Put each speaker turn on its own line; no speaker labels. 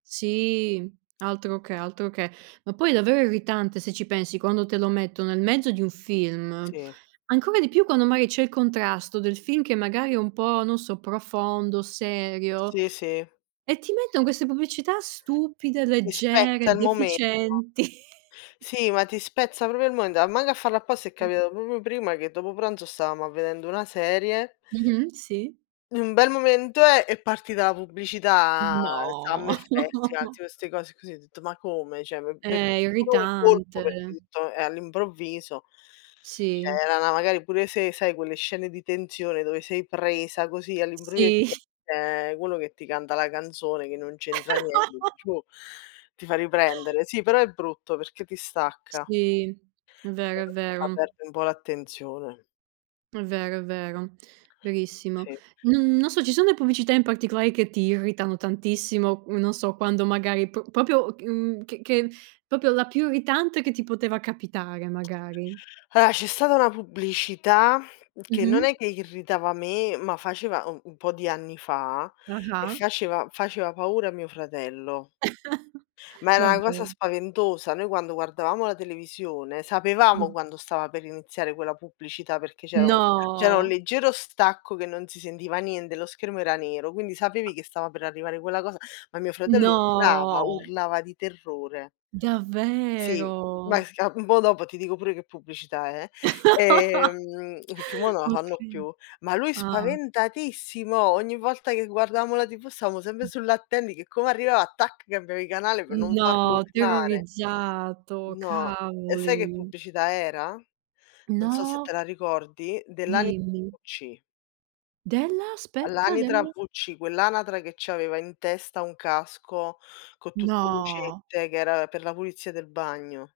Sì, altro che, altro che. Ma poi è davvero irritante, se ci pensi, quando te lo metto nel mezzo di un film,
Sì.
ancora di più quando magari c'è il contrasto del film che magari è un po', non so, profondo, serio,
Sì, sì.
e ti metton queste pubblicità stupide,
Ti spezza
leggere,
il momento.
deficienti.
Sì, ma ti spezza proprio il momento, a mango a farlo apposta è capitato proprio prima che dopo pranzo stavamo a vedendo una serie
Mh-mh, sì.
in un bel momento eh, è partita la pubblicità,
No.
Summer Festival, tipo 'ste cose così, ho detto: "Ma come?" Cioè m m'è
Eh,
[unintelligible] un colpo perché
irritante.
tutto, eh, all'improvviso! Cioè
Sì.
era 'na magari pure se sai quelle scene di tensione dove sei presa così all'improvvi e
Sì.
ti esce quello che ti canta la canzone che non c'entra niente, dici: "Oh!" Ti fa riprendere. Sì, però è brutto perché ti stacca.
Sì. È
Se
vero, è
lo fa
vero.
perde un po' l'attenzione.
È vero, è vero. Verissimo.
Sì.
N non so, ci son le pubblicità in particolare che ti irritano tantissimo, uhm, non so, quando magari p proprio ch uhm, ch che proprio la più irritante che ti poteva capitare, magari.
Allora, c'è stata una pubblicità, che non
Mh-mh.
è che irritava me, ma faceva u un po' di anni fa, e
Ah-ah.
faceva faceva paura a mio fratello. Ma era 'na cosa
Davvero.
spaventosa. Noi quando guardavamo la televisione sapevamo
Mh.
quando stava per iniziare quella pubblicità, perché c'era u c'era un
No.
leggero stacco che non si sentiva niente, lo schermo era nero, quindi sapevi che stava per arrivare quella cosa, ma mio fratello urlava,
No!
urlava di terrore. Sì, beh
Davvero?
si ca un po' dopo ti dico pure che pubblicità è. Ehm, perchè mo' non la fanno
Okay.
più, ma lui
Ah.
spaventatissimo, ogni volta che guardavamo la TV stavamo sempre
Mh.
sull'attendi che come arrivava, tac, cambiavi canale per non farlo
No,
urlare.
terrorizzato,
No. E sai che
cavoli.
pubblicità era? Non so se te
No,
la
c
ricordi, dell'ani
Dimmi.
wc.
Della? Aspetta,
All'anatra
della?
wc, quell'anatra che c'aveva in testa un casco co' tutte
No.
lucette, che era per la pulizia del bagno.